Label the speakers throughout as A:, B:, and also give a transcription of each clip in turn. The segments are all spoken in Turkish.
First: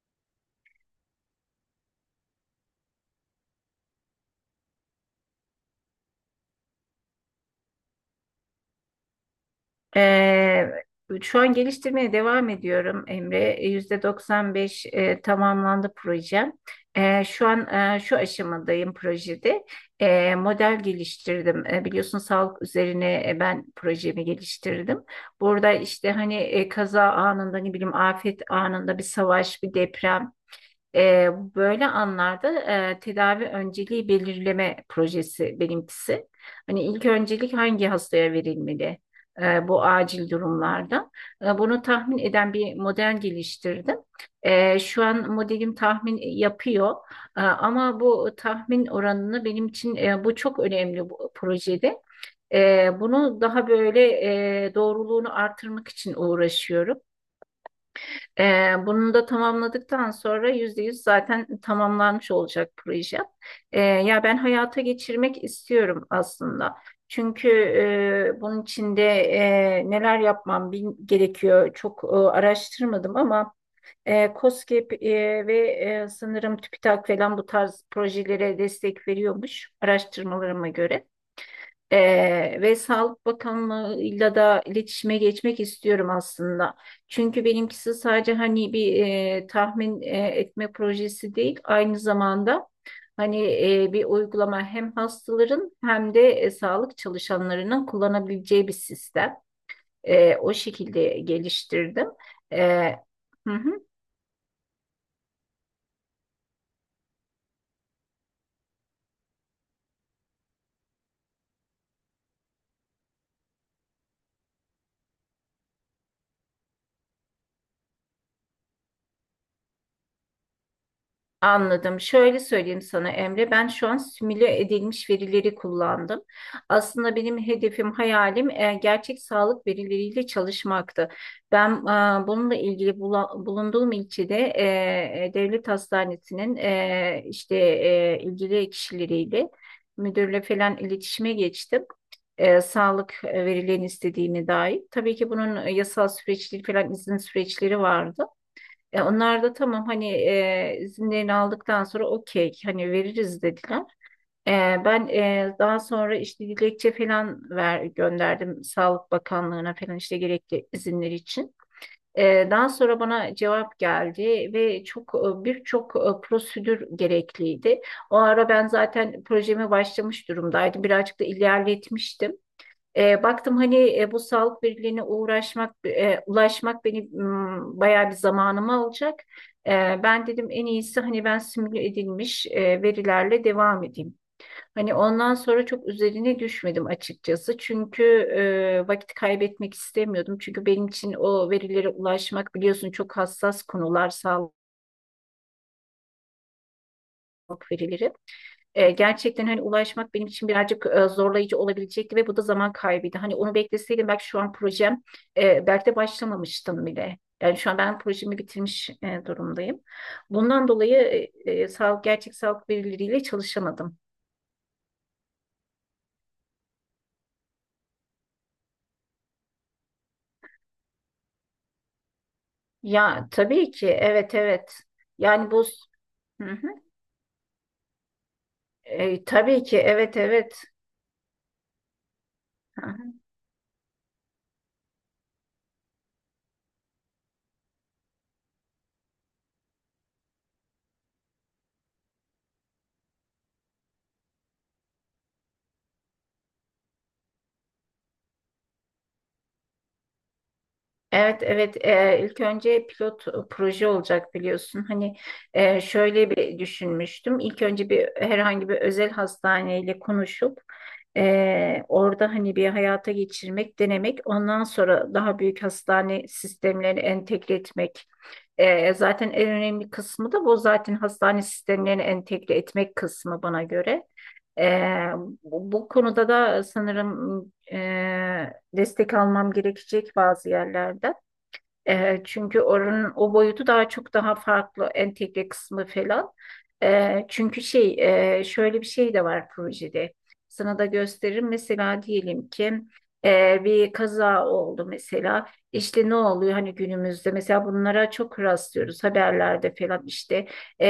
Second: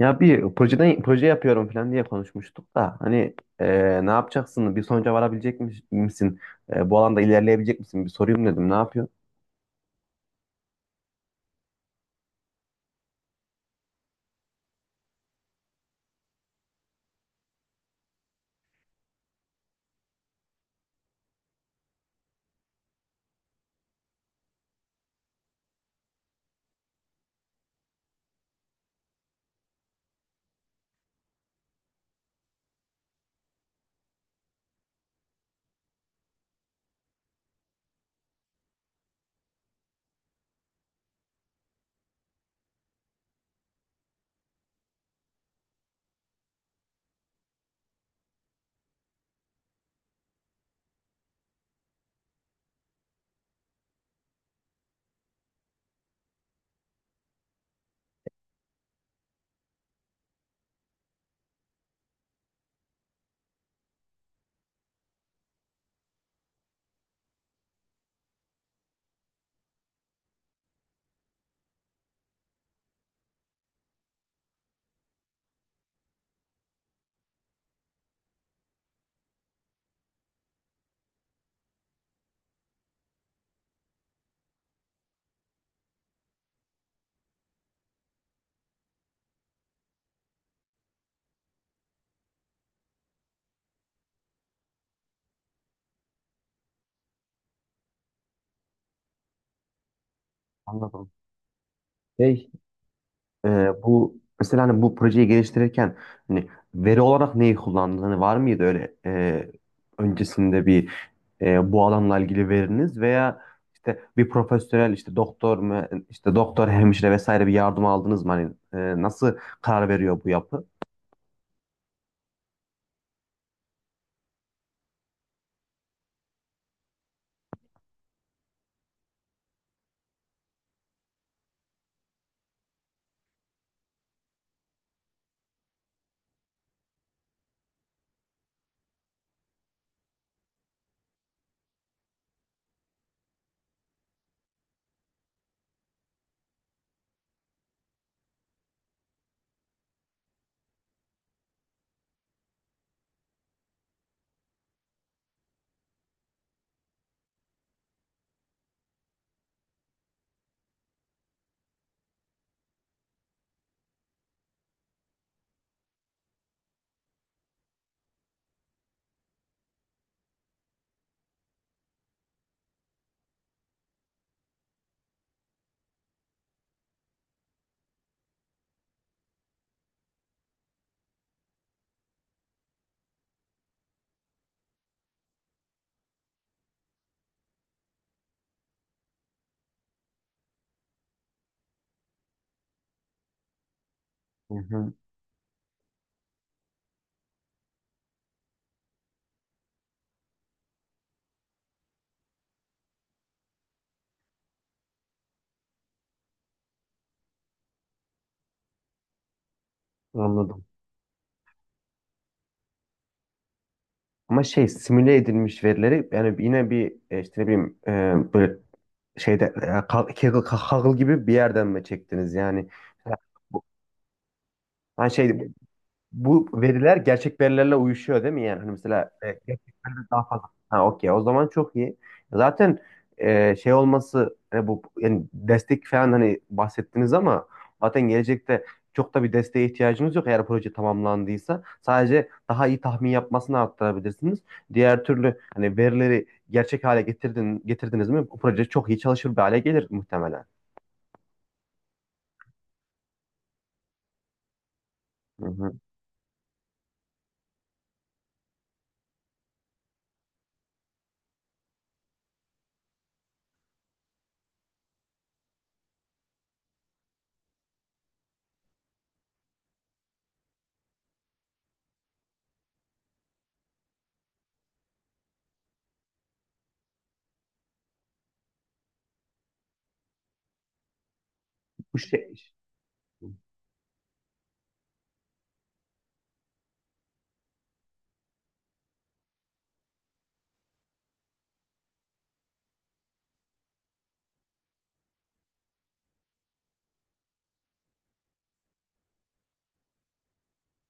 A: Ya bir projeden proje yapıyorum falan diye konuşmuştuk da hani ne yapacaksın? Bir sonuca varabilecek misin? Bu alanda ilerleyebilecek misin? Bir sorayım dedim. Ne yapıyor?
B: Ee, Şu an geliştirmeye devam ediyorum Emre. %95 tamamlandı projem. Şu an şu aşamadayım projede. Model geliştirdim. Biliyorsun sağlık üzerine ben projemi geliştirdim. Burada işte hani kaza anında ne bileyim afet anında bir savaş, bir deprem. E, Böyle anlarda tedavi önceliği belirleme projesi benimkisi. Hani ilk öncelik hangi hastaya verilmeli bu acil durumlarda? Bunu tahmin eden bir model geliştirdim. Şu an modelim tahmin yapıyor. Ama bu tahmin oranını benim için bu çok önemli bu projede. Bunu daha böyle doğruluğunu artırmak için uğraşıyorum. Bunu da tamamladıktan sonra %100 zaten tamamlanmış olacak proje. Ya ben hayata geçirmek istiyorum aslında. Çünkü bunun içinde neler yapmam gerekiyor çok araştırmadım ama KOSGEB ve sanırım TÜBİTAK falan bu tarz projelere destek veriyormuş araştırmalarıma göre. Ve Sağlık Bakanlığı'yla da iletişime geçmek istiyorum aslında. Çünkü benimkisi sadece hani bir tahmin etme projesi değil, aynı zamanda hani bir uygulama hem hastaların hem de sağlık çalışanlarının kullanabileceği bir sistem. O şekilde
A: Anladım.
B: geliştirdim.
A: Şey,
B: E,
A: e,
B: hı hı.
A: bu mesela hani bu projeyi geliştirirken hani veri olarak neyi kullandın? Hani var mıydı öyle öncesinde bir bu alanla ilgili veriniz veya işte bir profesyonel, işte doktor mu, işte doktor, hemşire vesaire, bir yardım aldınız mı? Hani nasıl karar veriyor bu yapı?
B: Anladım. Şöyle söyleyeyim sana Emre, ben şu an simüle edilmiş verileri kullandım. Aslında benim hedefim, hayalim gerçek sağlık verileriyle çalışmaktı. Ben bununla ilgili bulunduğum ilçede devlet hastanesinin işte ilgili kişileriyle müdürle falan iletişime geçtim. Sağlık verilerini istediğine dair. Tabii ki bunun yasal süreçleri falan izin süreçleri vardı. Onlar da tamam hani izinlerini aldıktan sonra okey hani veririz dediler. E, Ben daha sonra işte dilekçe falan gönderdim Sağlık Bakanlığı'na falan işte gerekli izinler için. Daha sonra bana cevap geldi ve çok birçok prosedür gerekliydi. O ara ben zaten projeme başlamış durumdaydım. Birazcık da ilerletmiştim. Baktım hani bu sağlık birliğine uğraşmak, ulaşmak beni bayağı bir zamanımı alacak. E, Ben dedim en iyisi hani ben simüle edilmiş verilerle devam edeyim. Hani ondan sonra çok üzerine düşmedim açıkçası. Çünkü vakit kaybetmek istemiyordum. Çünkü benim için o verilere ulaşmak biliyorsun çok hassas konular sağlık
A: Hı hı,
B: verileri. Gerçekten hani ulaşmak benim için birazcık zorlayıcı olabilecekti ve bu da zaman kaybıydı. Hani onu bekleseydim belki şu an projem belki de başlamamıştım bile. Yani şu an ben projemi bitirmiş durumdayım.
A: anladım.
B: Bundan dolayı sağlık gerçek sağlık verileriyle çalışamadım.
A: Ama şey, simüle edilmiş verileri yani yine bir işte ne bileyim böyle şeyde Kaggle gibi bir yerden mi çektiniz yani? Ha,
B: Ya
A: bu-
B: tabii ki evet evet.
A: hani şey,
B: Yani bu hı
A: bu
B: hı.
A: veriler gerçek verilerle uyuşuyor değil mi yani? Hani mesela
B: Tabii ki evet
A: daha fazla.
B: evet.
A: Ha, okey. O zaman çok iyi. Zaten şey olması bu yani, destek falan hani bahsettiniz ama zaten gelecekte çok da bir desteğe ihtiyacınız yok, eğer proje tamamlandıysa. Sadece daha iyi tahmin yapmasını arttırabilirsiniz. Diğer türlü hani verileri gerçek hale getirdiniz mi, bu proje çok iyi çalışır bir hale gelir muhtemelen.
B: Evet, evet. İlk önce pilot proje olacak biliyorsun. Hani
A: Hı hı.
B: şöyle bir düşünmüştüm. İlk önce bir herhangi bir özel hastaneyle konuşup orada hani bir hayata geçirmek, denemek. Ondan sonra daha büyük hastane sistemlerini entegre etmek. Zaten en önemli kısmı da bu zaten hastane sistemlerini entegre etmek kısmı bana göre. Eee, bu konuda da sanırım destek almam gerekecek bazı yerlerden.
A: Bu şey.
B: Çünkü oranın o boyutu daha çok daha farklı entegre kısmı falan. Çünkü şey şöyle bir şey de var projede. Sana da gösteririm. Mesela diyelim ki bir kaza oldu mesela. İşte ne oluyor hani günümüzde mesela bunlara çok rastlıyoruz haberlerde falan işte.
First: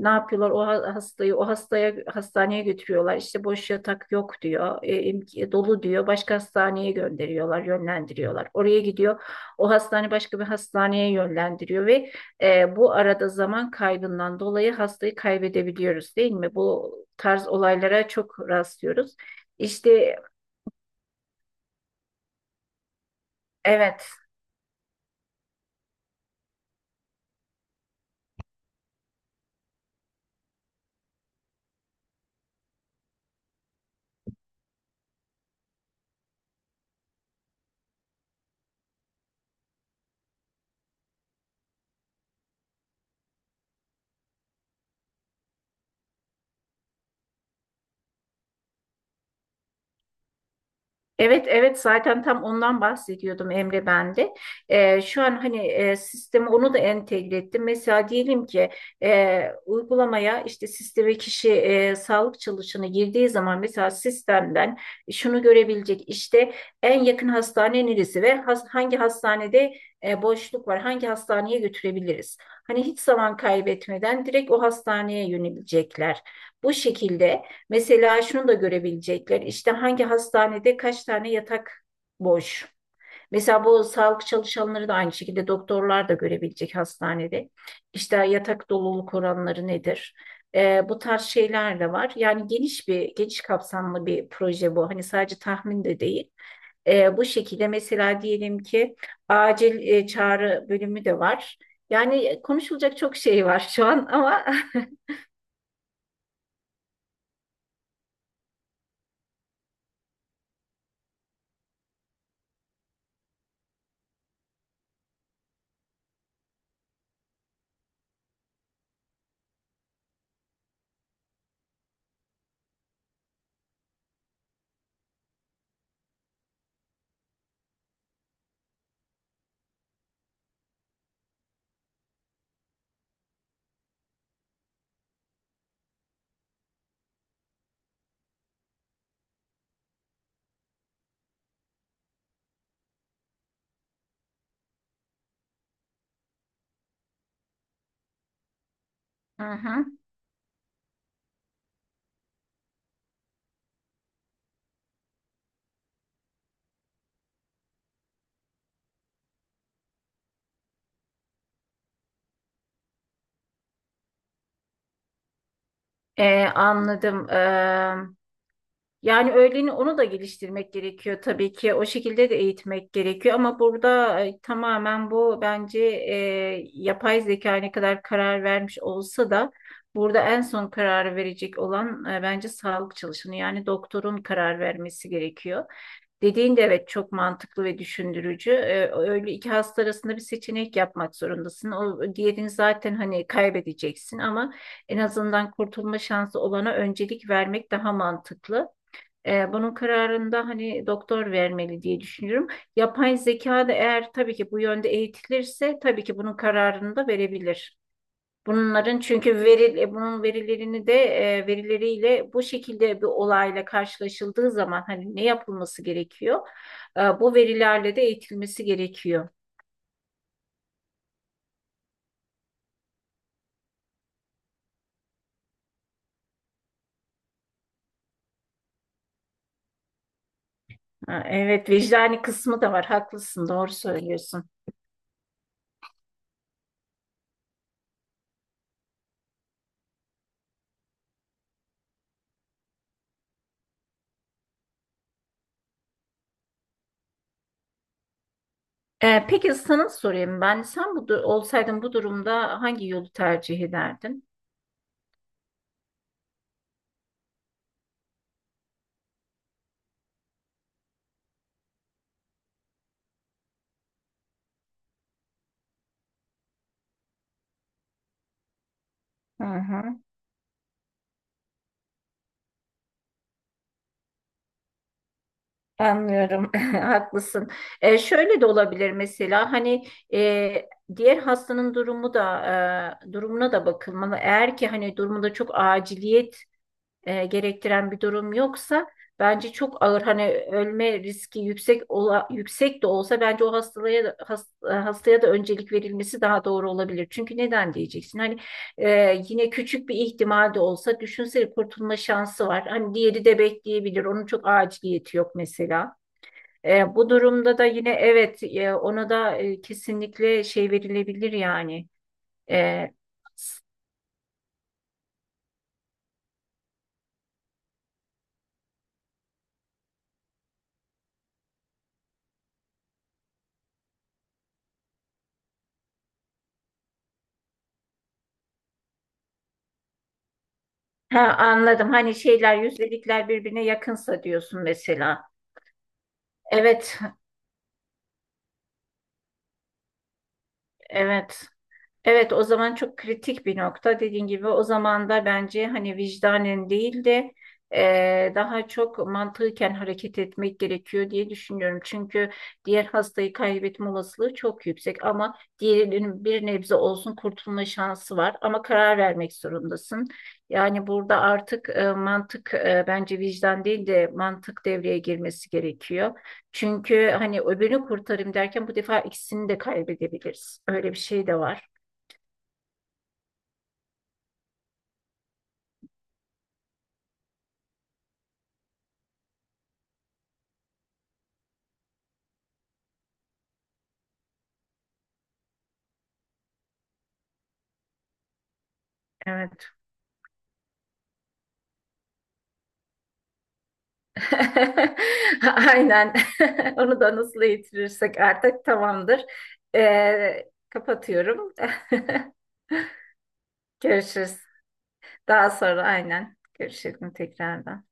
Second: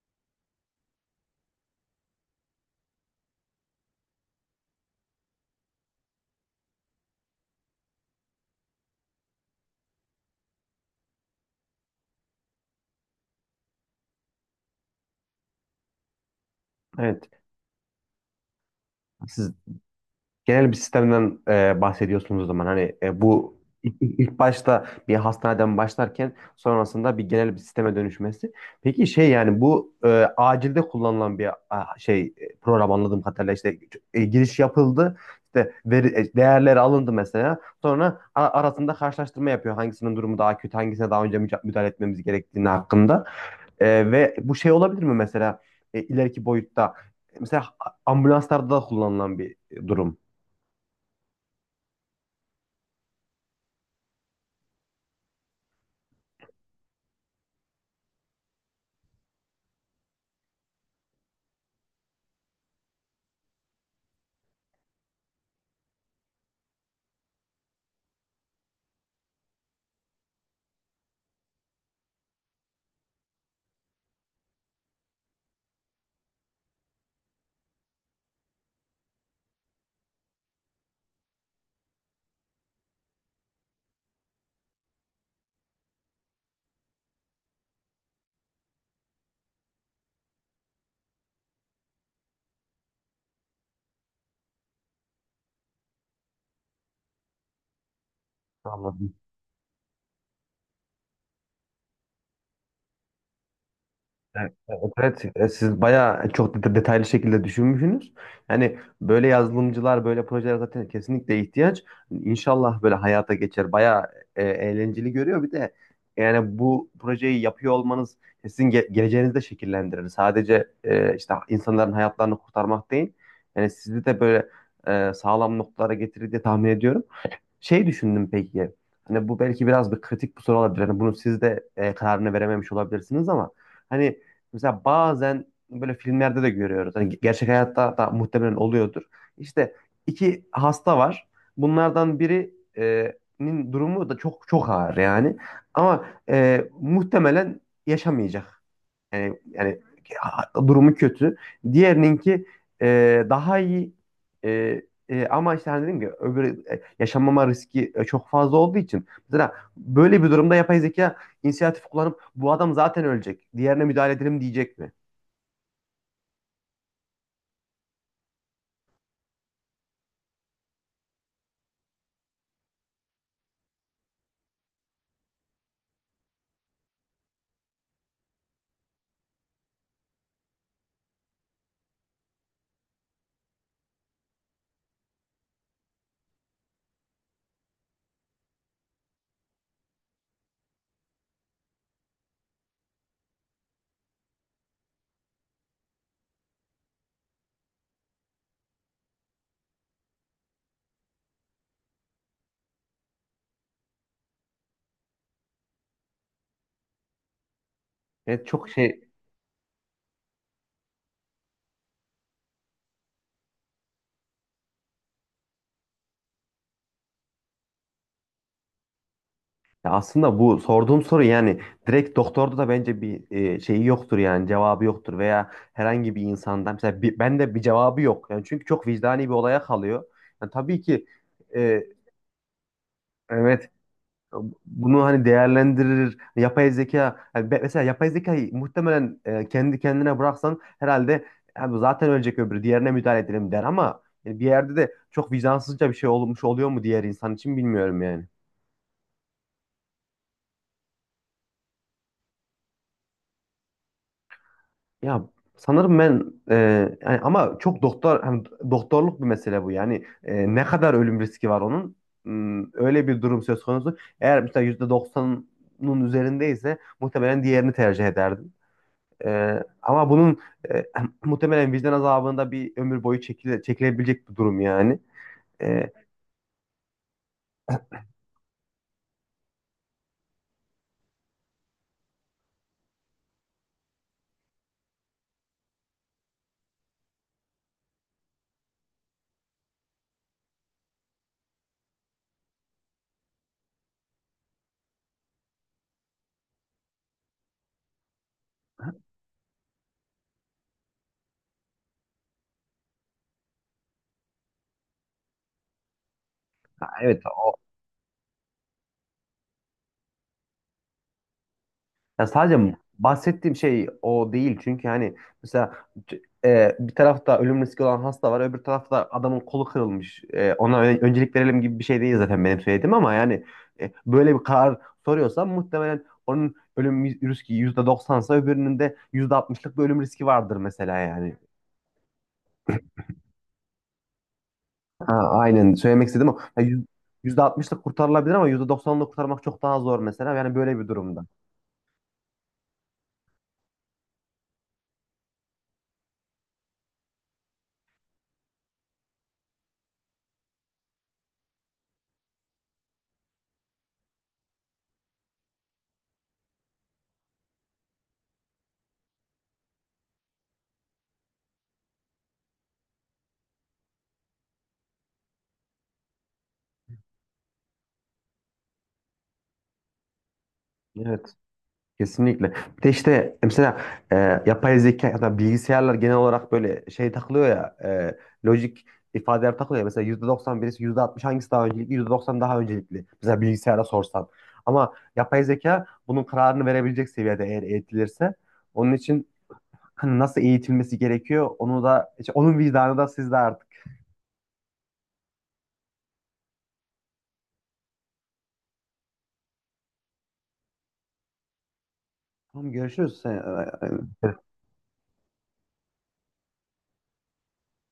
B: Ne yapıyorlar? O hastayı o hastaya hastaneye götürüyorlar. İşte boş yatak yok diyor. Dolu diyor, başka hastaneye gönderiyorlar, yönlendiriyorlar, oraya gidiyor. O hastane başka bir hastaneye yönlendiriyor ve bu arada zaman kaybından dolayı hastayı kaybedebiliyoruz değil mi? Bu
A: Evet.
B: tarz olaylara çok rastlıyoruz.
A: Siz
B: İşte
A: genel bir sistemden bahsediyorsunuz o zaman. Hani bu ilk,
B: evet.
A: ilk- ilk başta bir hastaneden başlarken sonrasında bir genel bir sisteme dönüşmesi. Peki şey, yani bu acilde kullanılan bir şey program, anladığım kadarıyla işte giriş yapıldı. İşte değerleri alındı mesela. Sonra arasında karşılaştırma yapıyor. Hangisinin durumu daha kötü, hangisine daha önce müdahale etmemiz gerektiğini hakkında. Ve bu şey olabilir mi mesela, ileriki boyutta mesela ambulanslarda da kullanılan bir durum.
B: Evet, evet zaten tam ondan bahsediyordum Emre ben de. Şu an hani sisteme onu da entegre ettim. Mesela diyelim ki uygulamaya işte sisteme kişi sağlık çalışanı girdiği zaman mesela sistemden şunu görebilecek, işte en yakın hastane neresi ve hangi hastanede boşluk var, hangi hastaneye götürebiliriz. Hani hiç zaman kaybetmeden direkt o hastaneye yönebilecekler. Bu şekilde. Mesela şunu da görebilecekler, İşte hangi hastanede kaç tane yatak boş. Mesela bu sağlık çalışanları da aynı şekilde doktorlar da görebilecek hastanede. İşte yatak doluluk oranları nedir? Bu tarz şeyler de var. Yani geniş kapsamlı bir proje bu. Hani sadece tahmin de değil. Bu şekilde mesela diyelim ki
A: Anladım.
B: acil çağrı bölümü de var. Yani konuşulacak çok şey var şu an ama
A: Evet, evet, evet. Siz bayağı çok detaylı şekilde düşünmüşsünüz. Yani böyle yazılımcılar, böyle projeler zaten kesinlikle ihtiyaç. İnşallah böyle hayata geçer. Bayağı eğlenceli görüyor. Bir de yani, bu projeyi yapıyor olmanız sizin geleceğinizi de şekillendirir. Sadece işte insanların hayatlarını kurtarmak değil. Yani sizi de böyle sağlam noktalara getirir diye tahmin ediyorum. Şey düşündüm peki. Hani bu belki biraz bir kritik bir soru olabilir. Hani bunu siz de kararını verememiş olabilirsiniz ama hani mesela bazen böyle filmlerde de görüyoruz. Hani gerçek hayatta da muhtemelen oluyordur. İşte iki hasta var. Bunlardan biri nin durumu da çok çok ağır yani. Ama muhtemelen yaşamayacak. Yani,
B: Hı
A: yani
B: hı.
A: durumu kötü. Diğerininki daha iyi. E, ama işte hani dedim ki, öbür yaşamama riski çok fazla olduğu için mesela böyle bir durumda yapay zeka inisiyatif kullanıp bu adam zaten ölecek. Diğerine müdahale edelim diyecek mi?
B: Anladım. Yani öğleni onu da geliştirmek gerekiyor tabii ki. O şekilde de eğitmek gerekiyor ama burada tamamen bu bence yapay zeka ne kadar karar vermiş olsa da burada en son karar verecek olan bence sağlık çalışanı yani doktorun karar vermesi gerekiyor. Dediğin de evet çok mantıklı ve düşündürücü. Öyle iki hasta arasında bir seçenek yapmak zorundasın. O diğerini zaten hani kaybedeceksin ama en azından kurtulma şansı olana öncelik vermek daha mantıklı. Bunun kararında hani doktor vermeli diye düşünüyorum. Yapay zeka da eğer tabii ki bu yönde eğitilirse tabii ki bunun kararını da verebilir.
A: Evet, çok şey
B: Bunların çünkü bunun verilerini de verileriyle bu şekilde bir olayla karşılaşıldığı zaman hani ne yapılması gerekiyor? Bu verilerle de eğitilmesi gerekiyor.
A: ya, aslında bu sorduğum soru yani direkt doktorda da bence bir şeyi yoktur yani, cevabı yoktur veya herhangi bir insandan mesela, ben de bir cevabı yok. Yani çünkü çok vicdani bir olaya kalıyor. Yani tabii ki
B: Ha, evet
A: e,
B: vicdani kısmı da var. Haklısın,
A: evet,
B: doğru söylüyorsun.
A: bunu hani değerlendirir. Yapay zeka yani, mesela yapay zekayı muhtemelen kendi kendine bıraksan herhalde, "Abi zaten ölecek öbürü, diğerine müdahale edelim," der, ama bir yerde de çok vicdansızca bir şey olmuş oluyor mu diğer insan için, bilmiyorum yani.
B: Peki sana sorayım ben. Sen olsaydın bu durumda hangi yolu tercih ederdin?
A: Ya, sanırım ben yani, ama çok doktor hani, doktorluk bir mesele bu yani. Ne kadar ölüm riski var onun? Öyle bir durum söz konusu. Eğer mesela %90'ın üzerindeyse muhtemelen diğerini tercih ederdim.
B: Hı hı.
A: Ama bunun e, muhtemelen vicdan azabında bir ömür boyu çekilebilecek bir durum yani. Ee,
B: Anlıyorum, haklısın. Şöyle de olabilir mesela hani e, diğer hastanın durumuna da bakılmalı. Eğer ki hani durumunda çok aciliyet gerektiren bir durum yoksa bence çok ağır hani ölme riski yüksek yüksek de olsa bence o hastaya da öncelik verilmesi daha doğru olabilir. Çünkü neden diyeceksin? Hani e, yine küçük bir ihtimal de olsa düşünsene kurtulma şansı var. Hani diğeri de bekleyebilir. Onun çok aciliyeti yok mesela.
A: ha,
B: Bu
A: evet, o
B: durumda da yine evet ona da kesinlikle şey verilebilir yani.
A: ya, sadece
B: E,
A: bahsettiğim
B: s-
A: şey o değil çünkü hani mesela bir tarafta ölüm riski olan hasta var, öbür tarafta adamın kolu kırılmış. Ona öncelik verelim gibi bir şey değil zaten benim söylediğim ama yani böyle bir karar soruyorsam, muhtemelen onun ölüm riski %90'sa öbürünün de %60'lık bir ölüm riski vardır mesela
B: ha,
A: yani.
B: anladım. Hani şeyler yüzdelikler birbirine yakınsa diyorsun
A: Ha,
B: mesela.
A: aynen, söylemek istedim o ya,
B: Evet,
A: %60'lık kurtarılabilir ama %90'lık kurtarmak çok daha zor mesela. Yani böyle bir durumda.
B: evet. Evet, o zaman çok kritik bir nokta. Dediğin gibi o zaman da bence hani vicdanen değil de daha çok mantıken hareket etmek gerekiyor diye düşünüyorum. Çünkü diğer hastayı kaybetme olasılığı çok yüksek ama diğerinin bir nebze olsun kurtulma şansı var. Ama karar vermek zorundasın. Yani burada artık mantık bence vicdan değil de mantık devreye girmesi gerekiyor. Çünkü hani öbürünü kurtarayım derken bu defa ikisini de kaybedebiliriz. Öyle bir şey
A: Evet.
B: de var.
A: Kesinlikle. Bir de işte mesela e, yapay zeka ya da bilgisayarlar genel olarak böyle şey takılıyor ya, lojik ifadeler takılıyor ya. Mesela %90 birisi, %60 hangisi daha öncelikli? %90 daha öncelikli, mesela, bilgisayara sorsan. Ama yapay zeka bunun kararını verebilecek seviyede eğer eğitilirse. Onun için
B: Evet.
A: hani nasıl eğitilmesi gerekiyor, onu da işte, onun vicdanı da sizde artık.
B: Aynen. Onu da nasıl yitirirsek artık tamamdır. Kapatıyorum.
A: Tamam, görüşürüz. E,
B: Görüşürüz.
A: e,
B: Daha sonra aynen. Görüşelim tekrardan.